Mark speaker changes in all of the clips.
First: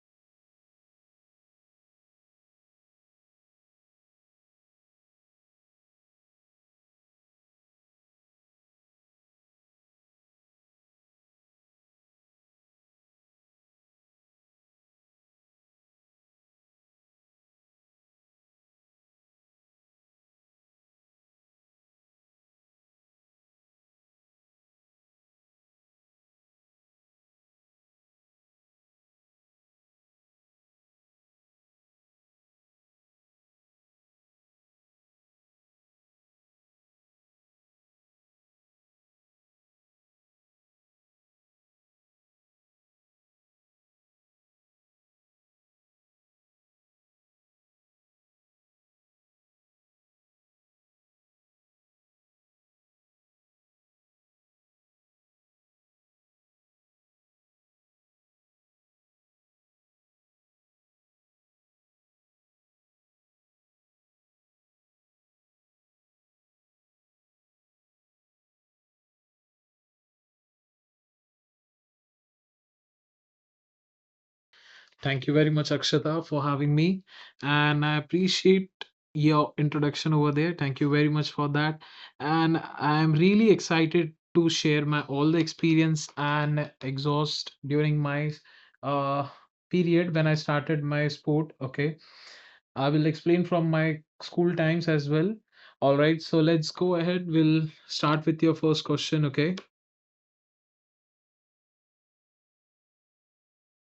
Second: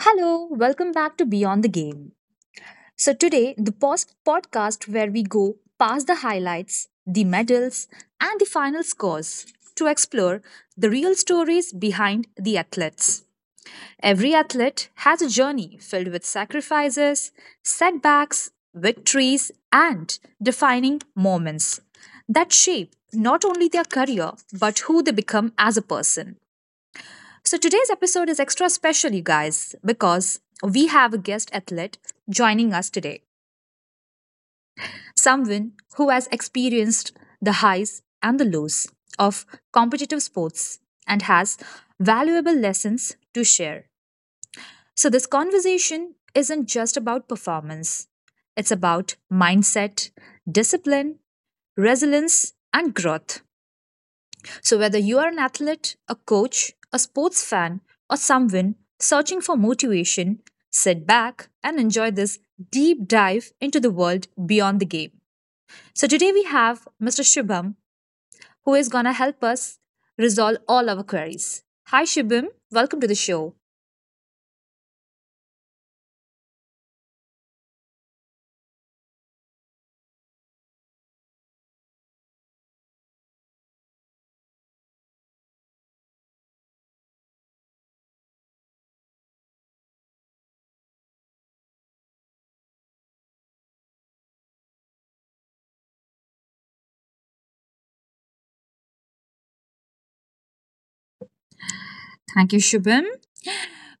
Speaker 1: Hello, welcome back to Beyond the Game. So, today, the post podcast where we go past the highlights, the medals, and the final scores to explore the real stories behind the athletes. Every athlete has a journey filled with sacrifices, setbacks, victories, and defining moments that shape not only their career but who they become as a person. So today's episode is extra special, you guys, because we have a guest athlete joining us today. Someone who has experienced the highs and the lows of competitive sports and has valuable lessons to share. So this conversation isn't just about performance. It's about mindset, discipline, resilience, and growth. So, whether you are an athlete, a coach, a sports fan, or someone searching for motivation, sit back and enjoy this deep dive into the world beyond the game. So, today we have Mr. Shubham who is going to help us resolve all our queries. Hi, Shubham. Welcome to the show.
Speaker 2: Thank you very much, Akshata, for having me. And I appreciate your introduction over there. Thank you very much for that. And I am really excited to share my all the experience and exhaust during my uh period when I started my sport. Okay. I will explain from my school times as well. All right. So let's go ahead. We'll start with your first question. Okay.
Speaker 1: Thank you, Shubham.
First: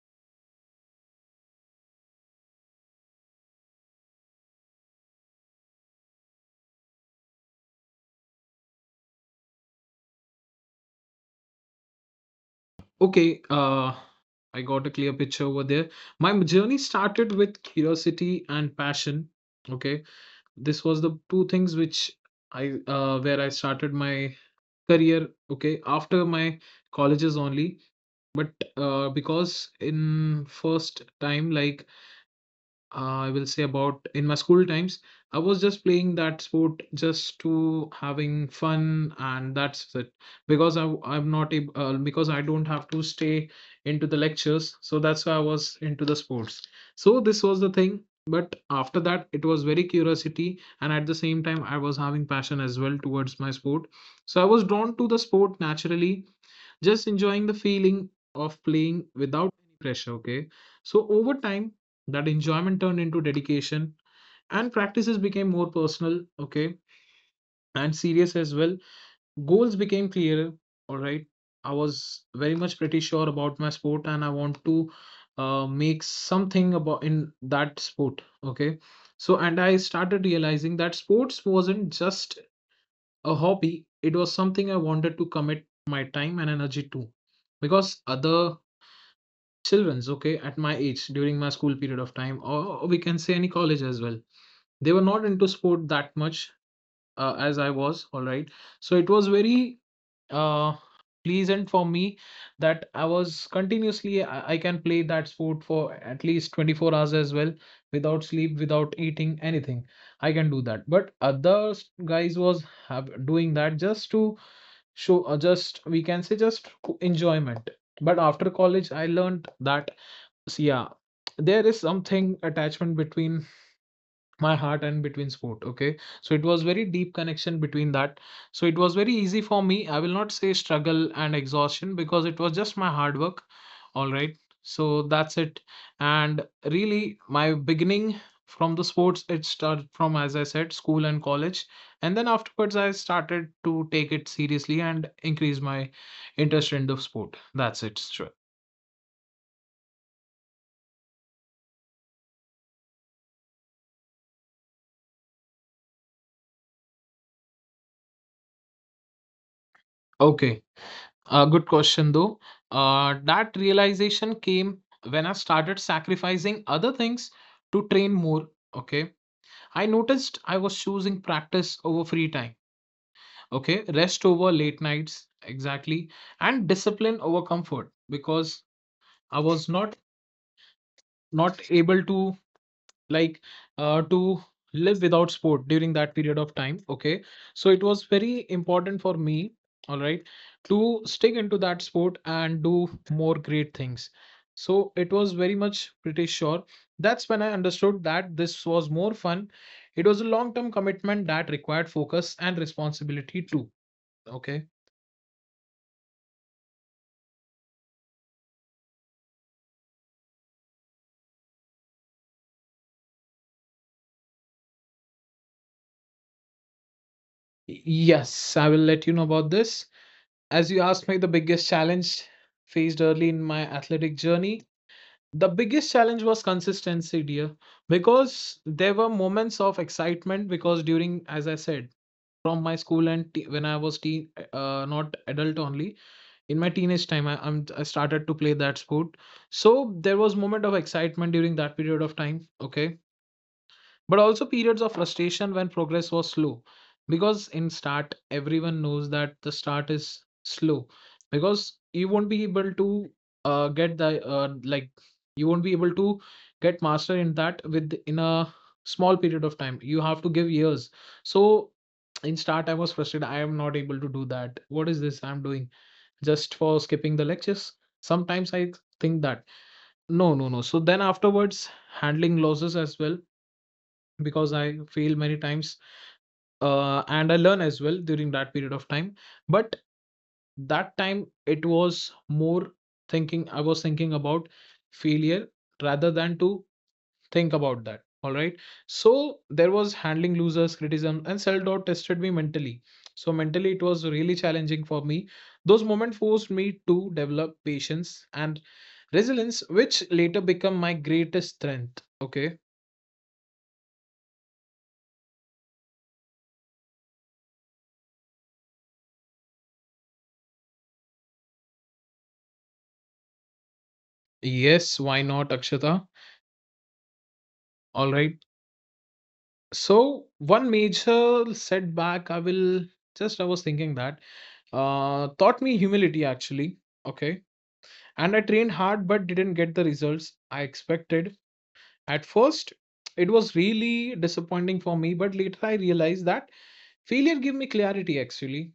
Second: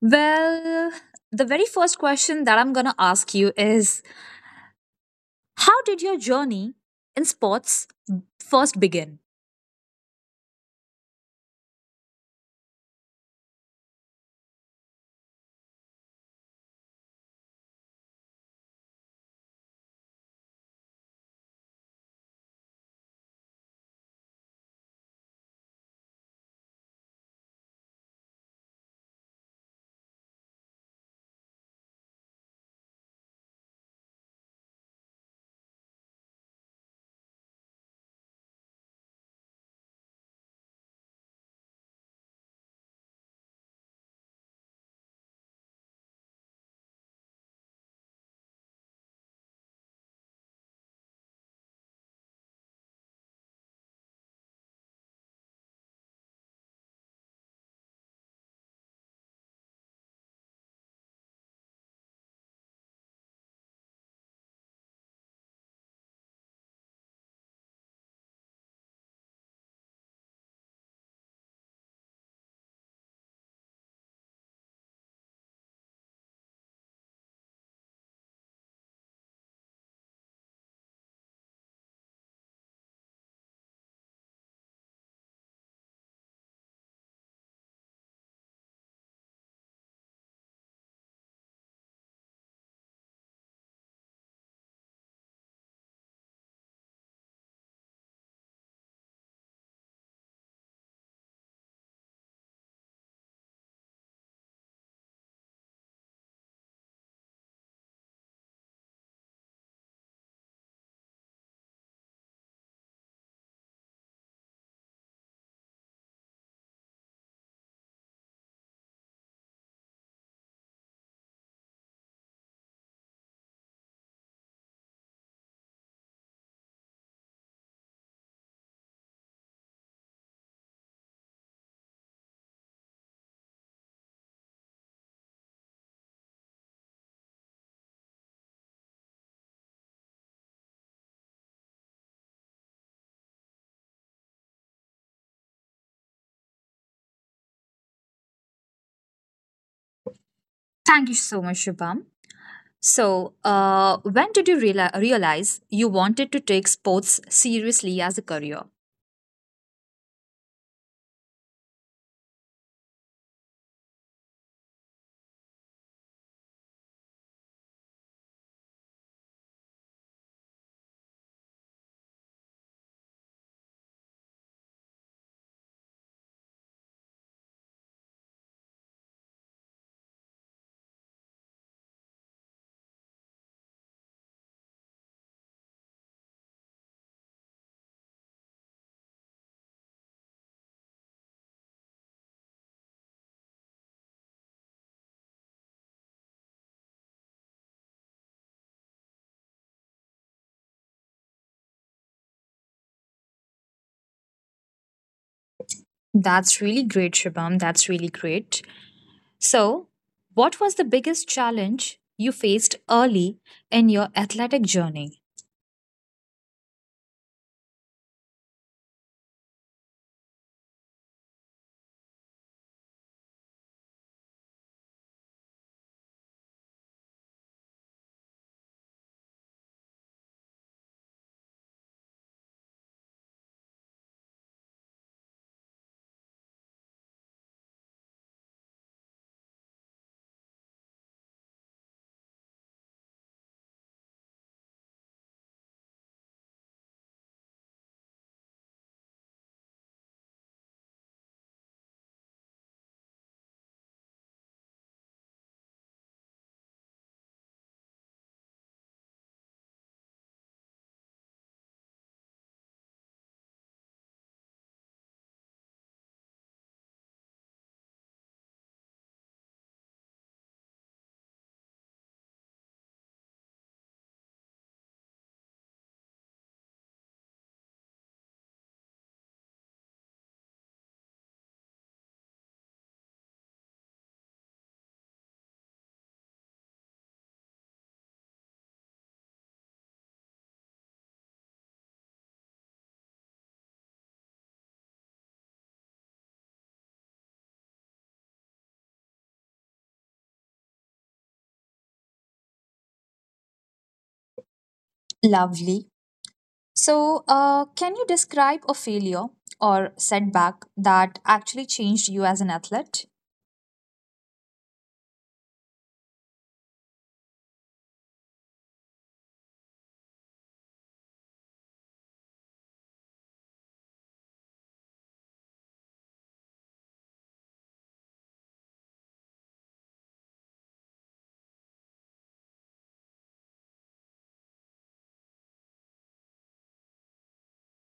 Speaker 1: Well, the very first question that I'm going to ask you is, how did your journey in sports first begin?
Speaker 2: Okay. I got a clear picture over there. My journey started with curiosity and passion. Okay, this was the two things which I where I started my career. Okay, after my colleges only, but because in first time like I will say about in my school times, I was just playing that sport just to having fun, and that's it. Because I'm not able because I don't have to stay into the lectures, so that's why I was into the sports. So this was the thing. But after that, it was very curiosity, and at the same time, I was having passion as well towards my sport. So I was drawn to the sport naturally, just enjoying the feeling of playing without any pressure. Okay, so over time that enjoyment turned into dedication and practices became more personal. Okay, and serious as well. Goals became clearer. All right, I was very much pretty sure about my sport and I want to make something about in that sport. Okay, so and I started realizing that sports wasn't just a hobby, it was something I wanted to commit my time and energy to because other childrens, okay, at my age during my school period of time, or we can say any college as well. They were not into sport that much as I was, all right. So it was very uh, pleasant for me that I was continuously, I can play that sport for at least 24 hours as well without sleep, without eating anything. I can do that. But other guys was have, doing that just to show, just we can say just enjoyment. But after college, I learned that so yeah, there is something attachment between my heart and between sport. Okay, so it was very deep connection between that. So it was very easy for me. I will not say struggle and exhaustion because it was just my hard work. All right, so that's it. And really, my beginning from the sports it started from as I said school and college, and then afterwards I started to take it seriously and increase my interest in the sport. That's it. Sure.
Speaker 1: Thank you so much, Shubham. So, when did you realize you wanted to take sports seriously as a career?
Speaker 2: Okay. Good question though. That realization came when I started sacrificing other things to train more. Okay. I noticed I was choosing practice over free time. Okay. Rest over late nights. Exactly. And discipline over comfort because I was not able to like to live without sport during that period of time. Okay, so it was very important for me. All right, to stick into that sport and do more great things. So it was very much pretty sure. That's when I understood that this was more fun. It was a long term commitment that required focus and responsibility too. Okay.
Speaker 1: That's really great, Shubham. That's really great. So, what was the biggest challenge you faced early in your athletic journey?
Speaker 2: Yes, I will let you know about this. As you asked me the biggest challenge faced early in my athletic journey, the biggest challenge was consistency, dear, because there were moments of excitement because during, as I said, from my school and when I was teen, not adult only, in my teenage time, I started to play that sport. So there was moment of excitement during that period of time. Okay, but also periods of frustration when progress was slow because in start everyone knows that the start is slow because you won't be able to get the like you won't be able to get master in that with in a small period of time, you have to give years. So in start I was frustrated, I am not able to do that, what is this I'm doing just for skipping the lectures, sometimes I think that no, no, no. So then afterwards handling losses as well because I fail many times and I learn as well during that period of time. But that time it was more thinking, I was thinking about failure rather than to think about that. All right. So there was handling losers, criticism, and self doubt tested me mentally. So mentally, it was really challenging for me. Those moments forced me to develop patience and resilience, which later become my greatest strength. Okay.
Speaker 1: Lovely. So, can you describe a failure or setback that actually changed you as an athlete?
Speaker 2: Yes, why not, Akshata? All right. So one major setback I will just I was thinking that taught me humility actually. Okay. And I trained hard but didn't get the results I expected. At first, it was really disappointing for me, but later I realized that failure gave me clarity actually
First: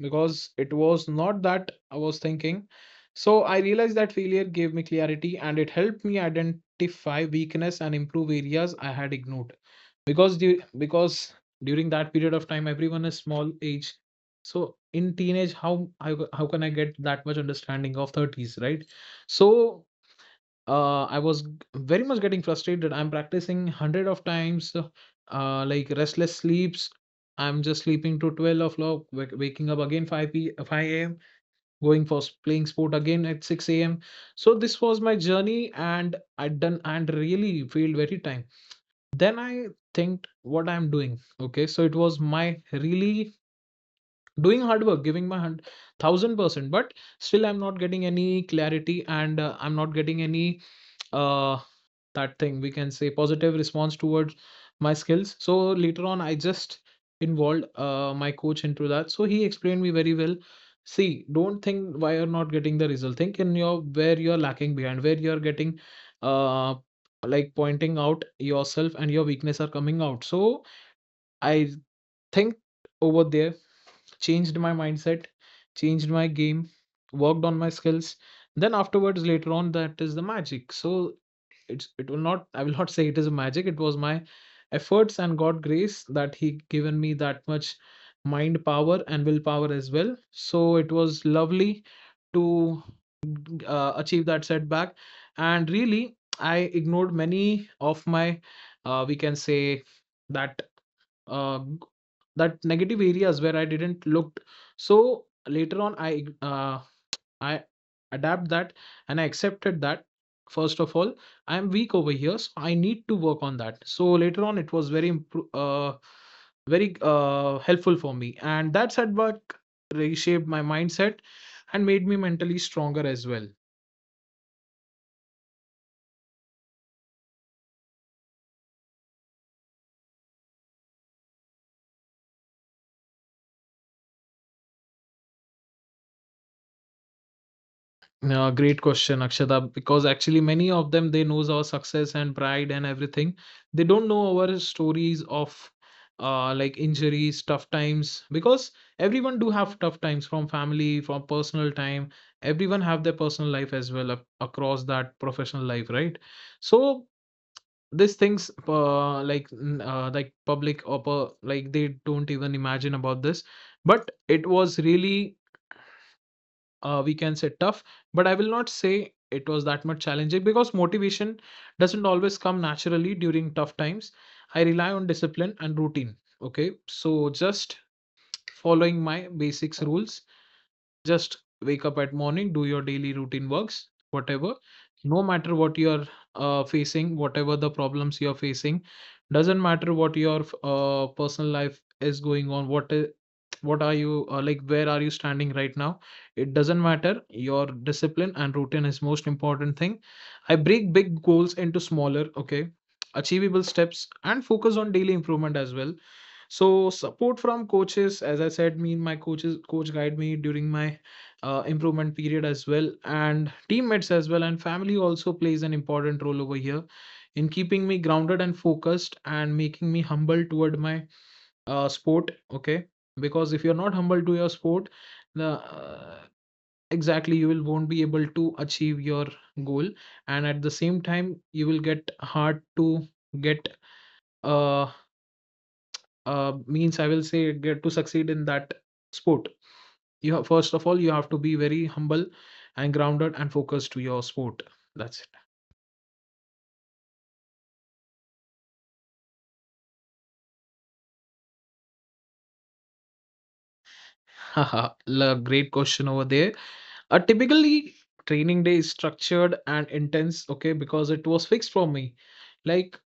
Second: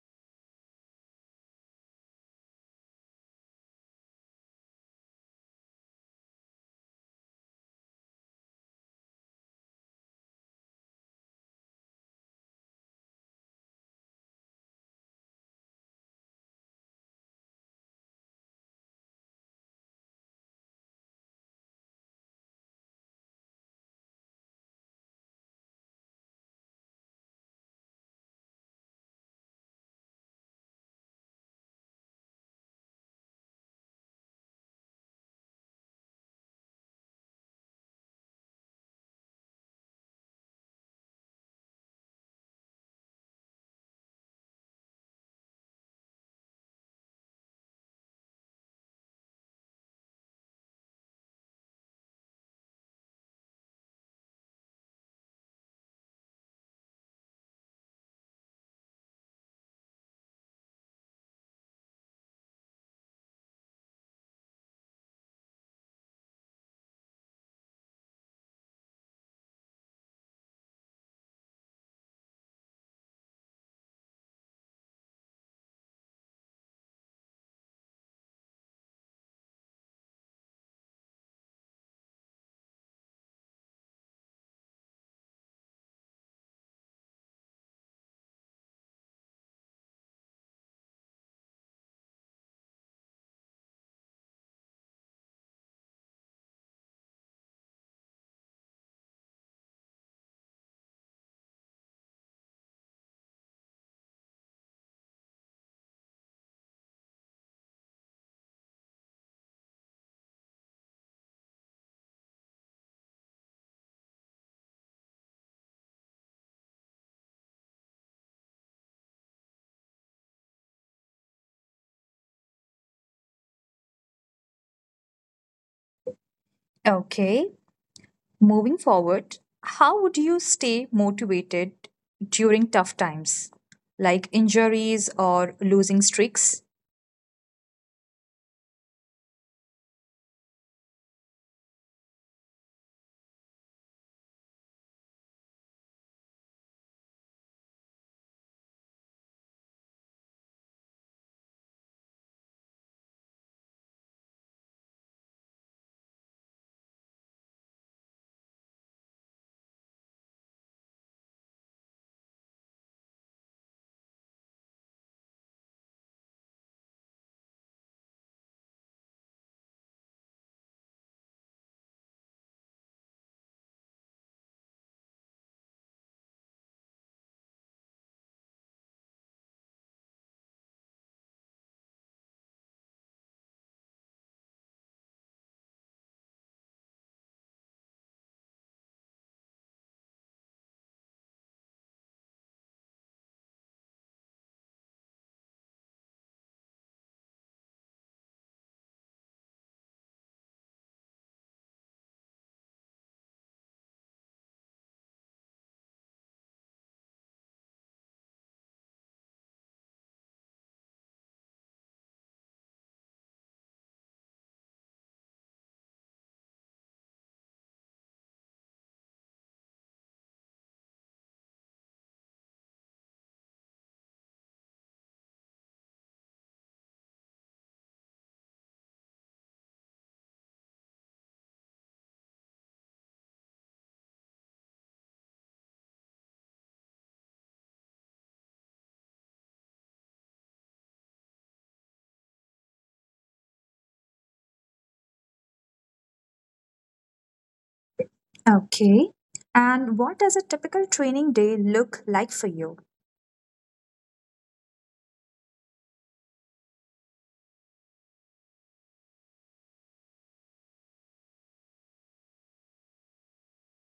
Speaker 2: because it was not that I was thinking. So I realized that failure gave me clarity and it helped me identify weakness and improve areas I had ignored because because during that period of time everyone is small age, so in teenage how I, how can I get that much understanding of 30s, right? So I was very much getting frustrated, I'm practicing 100 of times like restless sleeps, I'm just sleeping to 12 o'clock, waking up again 5 a.m., going for playing sport again at 6 a.m. So this was my journey and I done and really feel very time. Then I think what I'm doing. Okay, so it was my really doing hard work, giving my 100,000%, but still I'm not getting any clarity and I'm not getting any uh, that thing we can say positive response towards my skills. So later on I just involved my coach into that, so he explained me very well. See, don't think why you're not getting the result, think in your where you're lacking behind, where you're getting uh like pointing out yourself and your weakness are coming out. So I think over there changed my mindset, changed my game, worked on my skills, then afterwards later on that is the magic. So it's it will not, I will not say it is a magic, it was my efforts and god grace that he given me that much mind power and willpower as well. So it was lovely to achieve that setback. And really I ignored many of my we can say that uh, that negative areas where I didn't look. So later on I uh, I adapt that and I accepted that first of all, I am weak over here, so I need to work on that. So later on, it was very very helpful for me, and that setback reshaped my mindset and made me mentally stronger as well.
Speaker 1: Okay. Moving forward, how would you stay motivated during tough times, like injuries or losing streaks?
Speaker 2: No, great question, Akshata, because actually many of them they knows our success and pride and everything. They don't know our stories of like injuries, tough times, because everyone do have tough times from family, from personal time. Everyone have their personal life as well across that professional life, right? So these things like public or per, like they don't even imagine about this but it was really we can say tough, but I will not say it was that much challenging because motivation doesn't always come naturally during tough times. I rely on discipline and routine. Okay, so just following my basics rules, just wake up at morning, do your daily routine works, whatever. No matter what you are facing, whatever the problems you are facing, doesn't matter what your personal life is going on. What is, what are you like? Where are you standing right now? It doesn't matter. Your discipline and routine is most important thing. I break big goals into smaller, okay, achievable steps, and focus on daily improvement as well. So support from coaches, as I said, me my coaches coach guide me during my improvement period as well, and teammates as well, and family also plays an important role over here in keeping me grounded and focused and making me humble toward my sport. Okay, because if you're not humble to your sport, the uh, exactly you will won't be able to achieve your goal, and at the same time you will get hard to get uh means I will say get to succeed in that sport. You have, first of all, you have to be very humble and grounded and focused to your sport. That's it.
Speaker 1: Okay. And what does a typical training day look like for you?
Speaker 2: Haha, great question over there. Typically, training day is structured and intense, okay, because it was fixed for me. Like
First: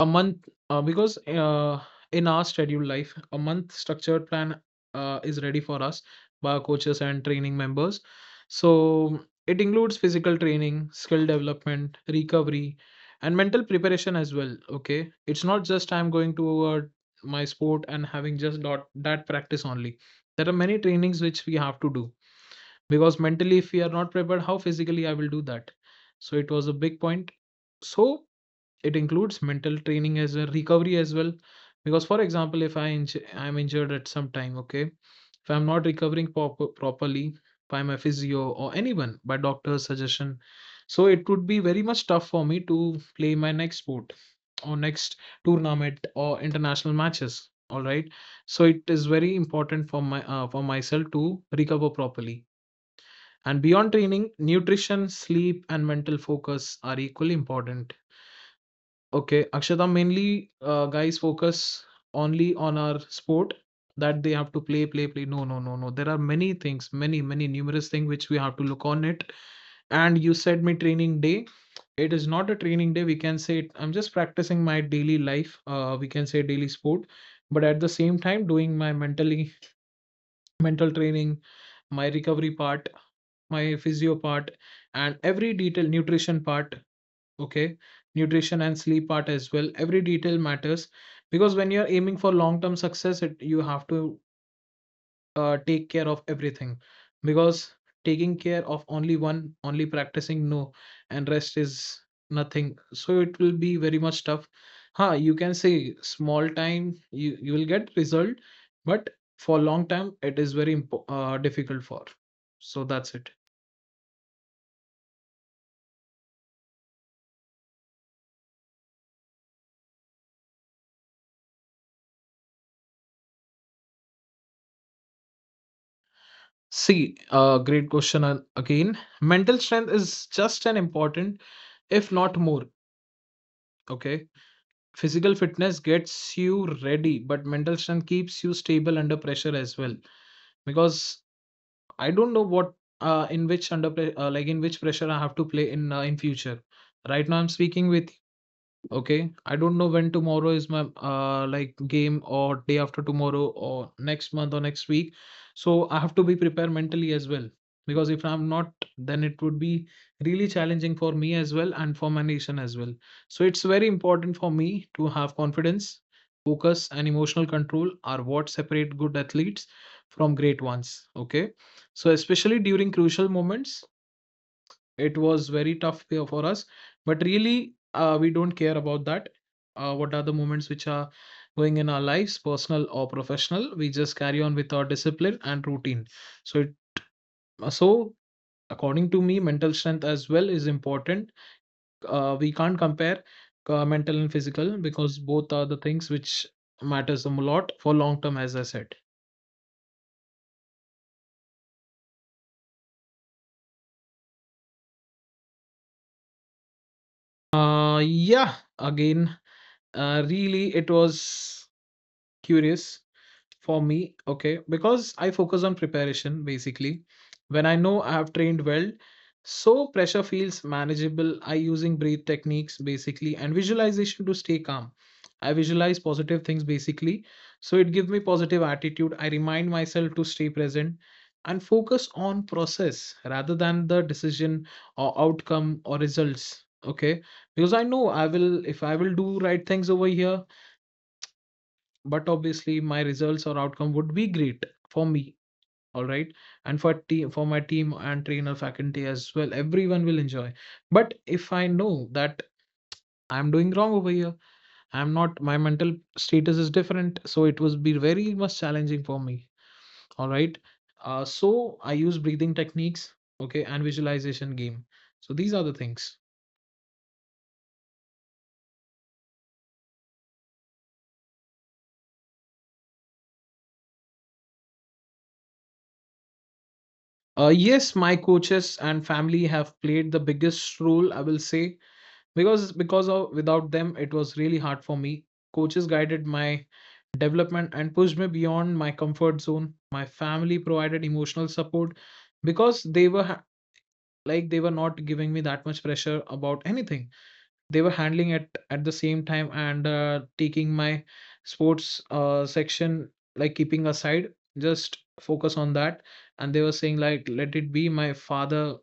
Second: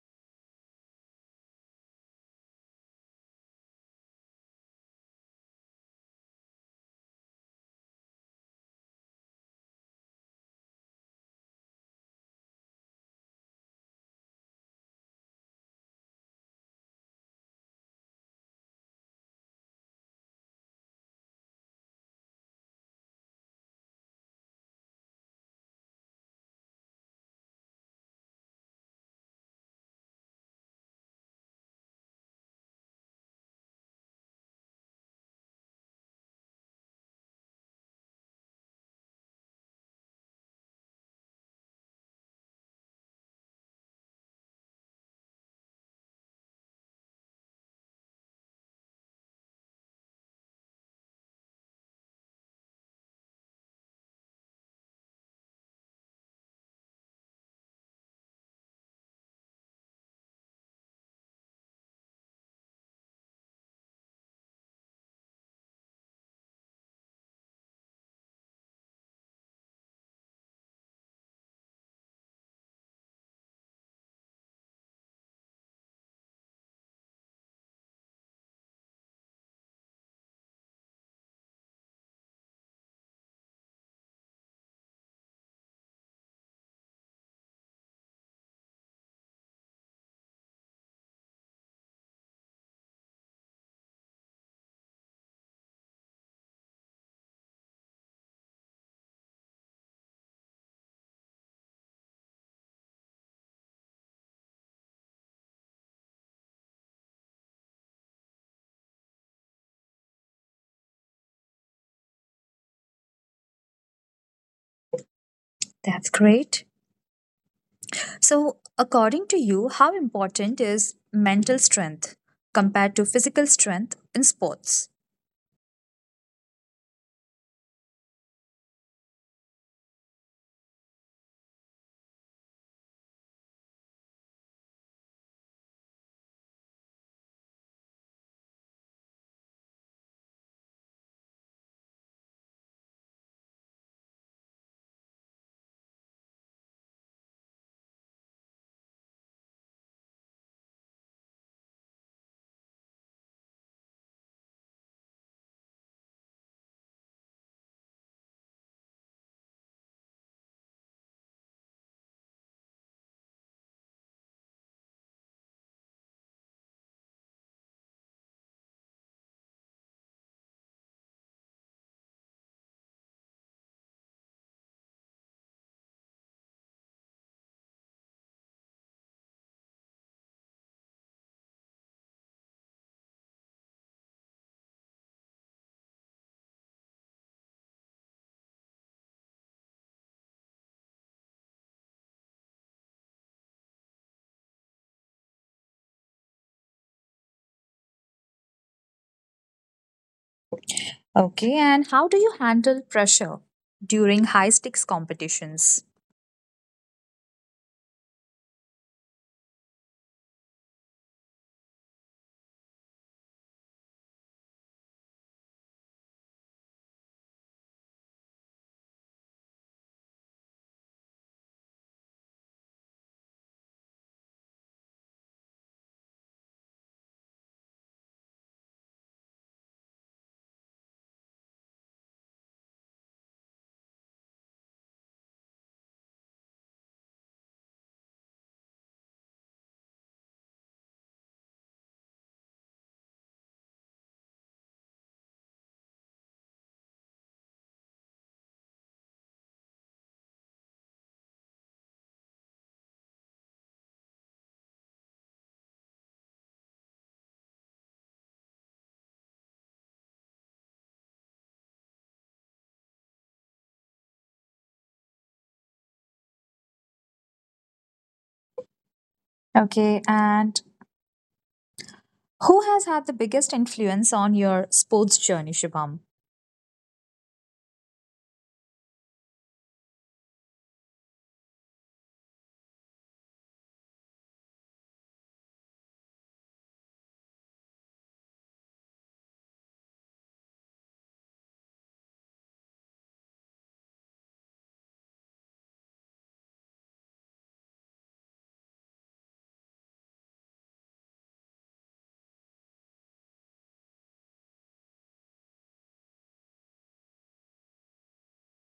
Speaker 2: a month, because in our scheduled life, a month structured plan is ready for us by our coaches and training members. So it includes physical training, skill development, recovery, and mental preparation as well. Okay, it's not just I'm going to my sport and having just dot that practice only. There are many trainings which we have to do because mentally, if we are not prepared, how physically I will do that? So it was a big point. So it includes mental training as well, recovery as well, because for example if I'm injured at some time, okay, if I'm not recovering properly by my physio or anyone, by doctor's suggestion, so it would be very much tough for me to play my next sport or next tournament or international matches, all right? So it is very important for my for myself to recover properly. And beyond training, nutrition, sleep and mental focus are equally important. Okay, Akshata, mainly guys focus only on our sport that they have to play, play, play. No, no, no, no. There are many things, many, many numerous things which we have to look on it. And you said me training day. It is not a training day. We can say it, I'm just practicing my daily life. We can say daily sport, but at the same time doing my mental training, my recovery part, my physio part, and every detail nutrition part. Okay, nutrition and sleep part as well, every detail matters, because when you're aiming for long term success, it, you have to take care of everything, because taking care of only one, only practicing, no, and rest is nothing, so it will be very much tough. Huh, you can say small time you will get result, but for long time it is very difficult for. So that's it.
Speaker 1: That's great. So, according to you, how important is mental strength compared to physical strength in sports?
Speaker 2: See, great question, again, mental strength is just an important, if not more. Okay. Physical fitness gets you ready, but mental strength keeps you stable under pressure as well. Because I don't know what in which under pre- like in which pressure I have to play in future. Right now, I'm speaking with. Okay, I don't know when tomorrow is my like game, or day after tomorrow, or next month or next week. So I have to be prepared mentally as well. Because if I'm not, then it would be really challenging for me as well and for my nation as well. So it's very important for me to have confidence, focus, and emotional control are what separate good athletes from great ones. Okay. So especially during crucial moments, it was very tough for us, but really, we don't care about that. What are the moments which are going in our lives, personal or professional? We just carry on with our discipline and routine. So, so according to me, mental strength as well is important. We can't compare mental and physical, because both are the things which matters a lot for long term, as I said.
Speaker 1: Okay, and how do you handle pressure during high stakes competitions?
Speaker 2: Uh, yeah, again, really, it was curious for me, okay, because I focus on preparation basically. When I know I have trained well, so pressure feels manageable. I using breathe techniques basically and visualization to stay calm. I visualize positive things basically, so it gives me positive attitude. I remind myself to stay present and focus on process rather than the decision or outcome or results. Okay, because I know I will, if I will do right things over here, but obviously my results or outcome would be great for me, all right, and for team, for my team and trainer faculty as well, everyone will enjoy. But if I know that I'm doing wrong over here, I'm not, my mental status is different, so it would be very much challenging for me, all right. So I use breathing techniques, okay, and visualization game. So these are the things.
Speaker 1: Okay, and who has had the biggest influence on your sports journey, Shubham?
Speaker 2: Yes, my coaches and family have played the biggest role, I will say, because of without them it was really hard for me. Coaches guided my development and pushed me beyond my comfort zone. My family provided emotional support because like they were not giving me that much pressure about anything. They were handling it at the same time and taking my sports section like keeping aside, just focus on that. And they were saying, like, let it be, my father,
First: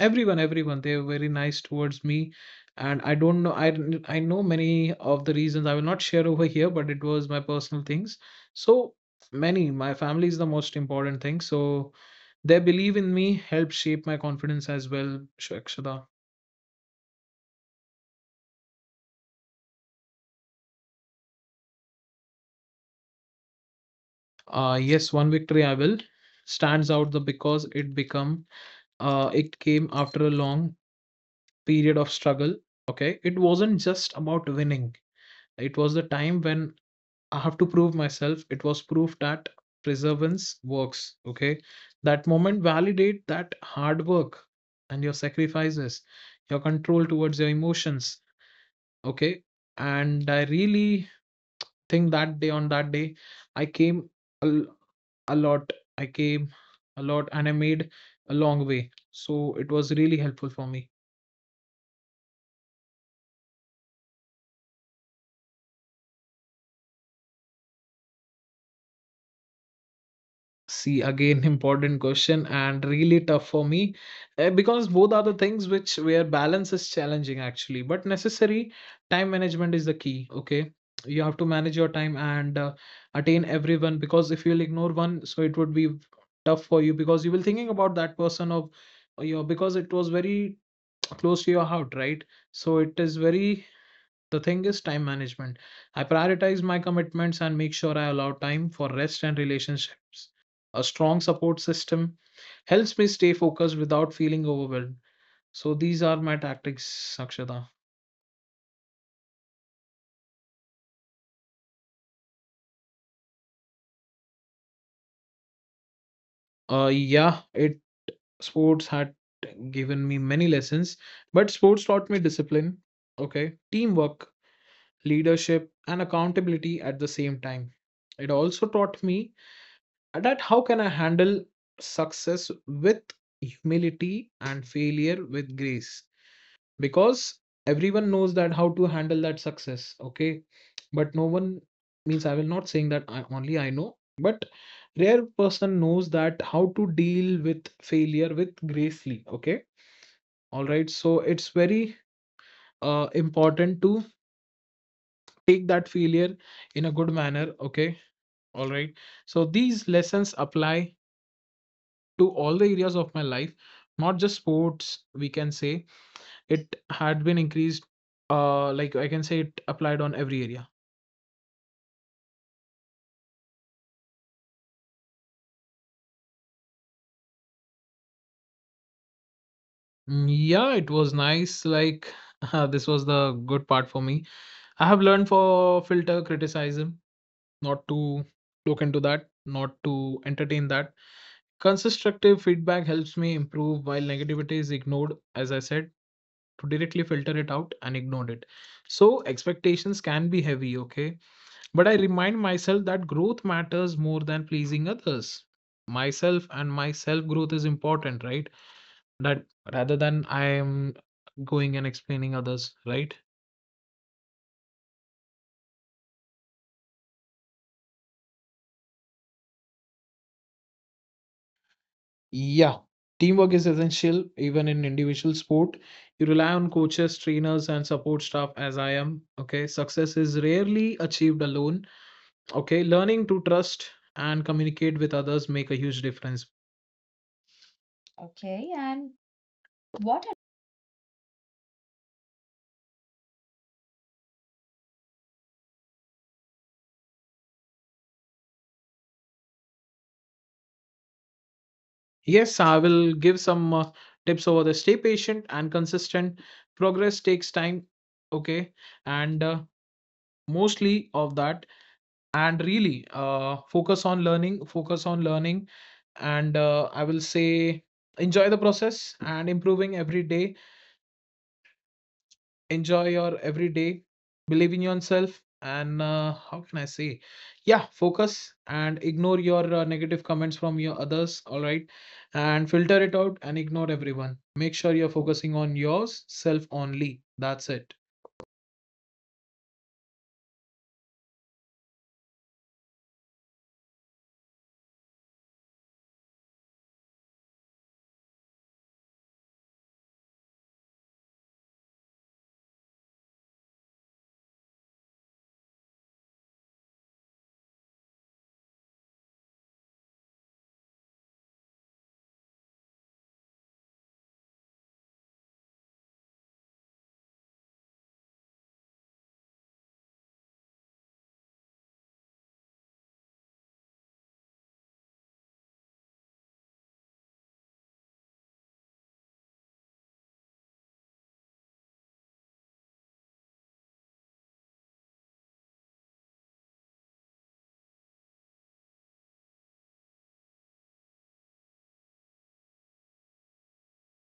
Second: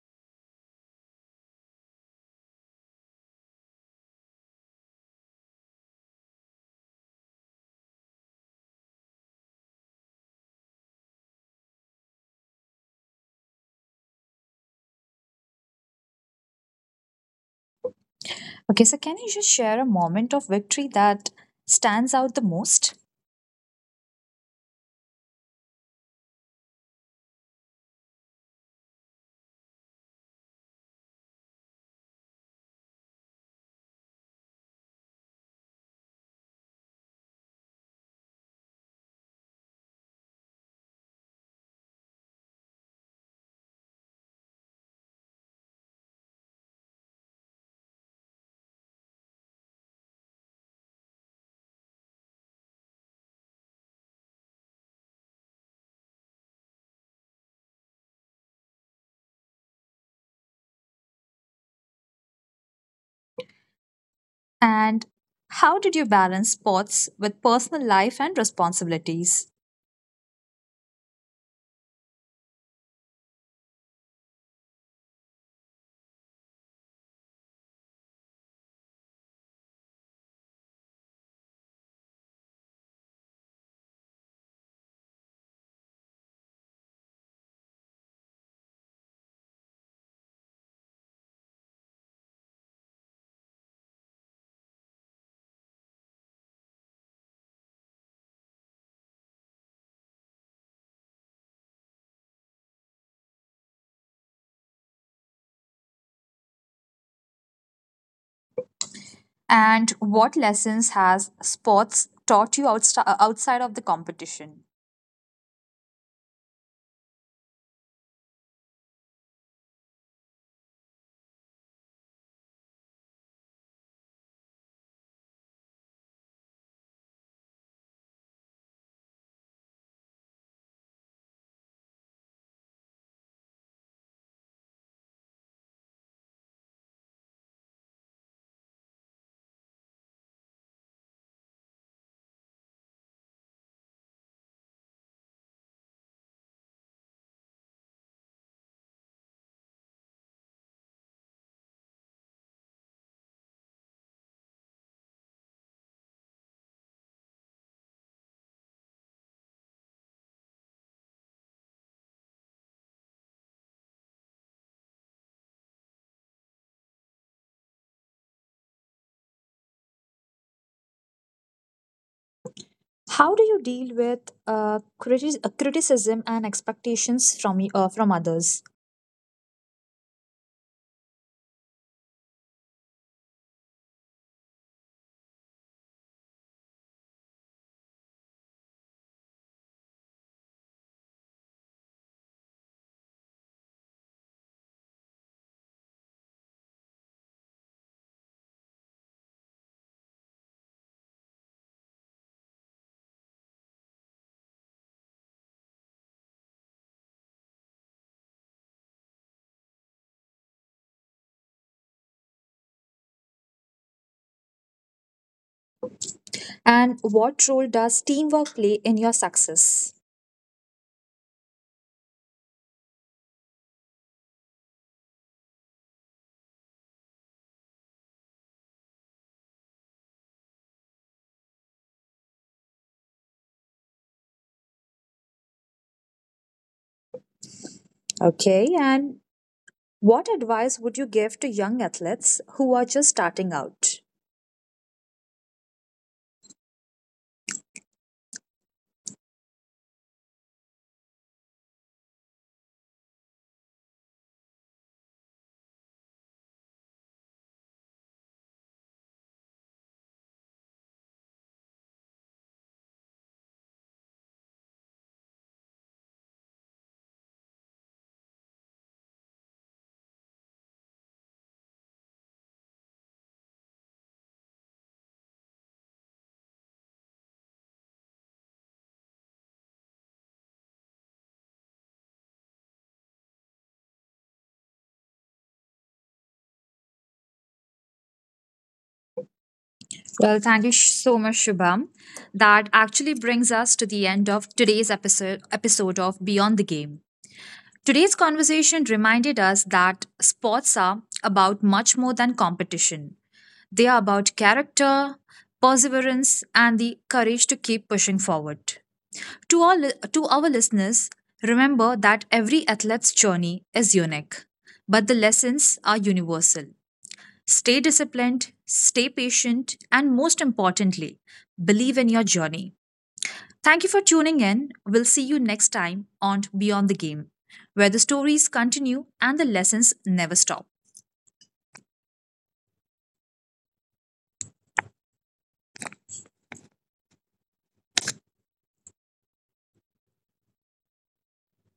Speaker 2: everyone, they were very nice towards me. And I don't know, I know many of the reasons, I will not share over here, but it was my personal things. So many, my family is the most important thing, so their belief in me helped shape my confidence as well, Shakshada.
Speaker 1: Okay, so can you just share a moment of victory that stands out the most?
Speaker 2: Yes, one victory I will stands out the because it become, it came after a long period of struggle. Okay, it wasn't just about winning. It was the time when I have to prove myself. It was proof that perseverance works. Okay, that moment validate that hard work and your sacrifices, your control towards your emotions. Okay, and I really think that day, on that day, I came. al- a lot. I came a lot and I made a long way. So it was really helpful for me.
Speaker 1: And how did you balance sports with personal life and responsibilities?
Speaker 2: See, again, important question and really tough for me, eh, because both are the things which where balance is challenging actually, but necessary. Time management is the key. Okay. You have to manage your time and attain everyone, because if you'll ignore one, so it would be tough for you, because you will thinking about that person of your, because it was very close to your heart, right? So it is very. The thing is time management. I prioritize my commitments and make sure I allow time for rest and relationships. A strong support system helps me stay focused without feeling overwhelmed. So these are my tactics, Sakshata.
Speaker 1: And what lessons has sports taught you outside of the competition?
Speaker 2: Yeah, it, sports had given me many lessons, but sports taught me discipline, okay, teamwork, leadership, and accountability at the same time. It also taught me that how can I handle success with humility and failure with grace? Because everyone knows that how to handle that success, okay? But no one, means I will not saying that I, only I know, but rare person knows that how to deal with failure with gracefully, okay? All right, so it's very important to take that failure in a good manner, okay? All right, so these lessons apply to all the areas of my life, not just sports, we can say. It had been increased, like I can say it applied on every area.
Speaker 1: How do you deal with criticism and expectations from from others?
Speaker 2: Mm, yeah, it was nice. Like, this was the good part for me. I have learned for filter criticism, not to look into that, not to entertain that. Constructive feedback helps me improve while negativity is ignored, as I said, to directly filter it out and ignore it. So expectations can be heavy, okay? But I remind myself that growth matters more than pleasing others. Myself and my self growth is important, right? That rather than I am going and explaining others, right?
Speaker 1: And what role does teamwork play in your success?
Speaker 2: Yeah. Teamwork is essential even in individual sport. You rely on coaches, trainers, and support staff as I am. Okay. Success is rarely achieved alone. Okay, learning to trust and communicate with others make a huge difference. Okay,
Speaker 1: Okay,
Speaker 2: and
Speaker 1: and
Speaker 2: what
Speaker 1: what
Speaker 2: ad-
Speaker 1: advice would you give to young athletes who are just starting out?
Speaker 2: yes, I will give some tips over there. Stay patient and consistent. Progress takes time. Okay. And mostly of that. And really, focus on learning, focus on learning. And I will say enjoy the process and improving every day. Enjoy your every day, believe in yourself, and how can I say? Yeah, focus and ignore your negative comments from your others, all right? And filter it out and ignore everyone. Make sure you're focusing on yours self only. That's it.
Speaker 1: Well, thank you so much, Shubham. That actually brings us to the end of today's episode of Beyond the Game. Today's conversation reminded us that sports are about much more than competition. They are about character, perseverance, and the courage to keep pushing forward. To all to our listeners, remember that every athlete's journey is unique, but the lessons are universal. Stay disciplined, stay patient, and most importantly, believe in your journey. Thank you for tuning in. We'll see you next time on Beyond the Game, where the stories continue and the lessons never stop.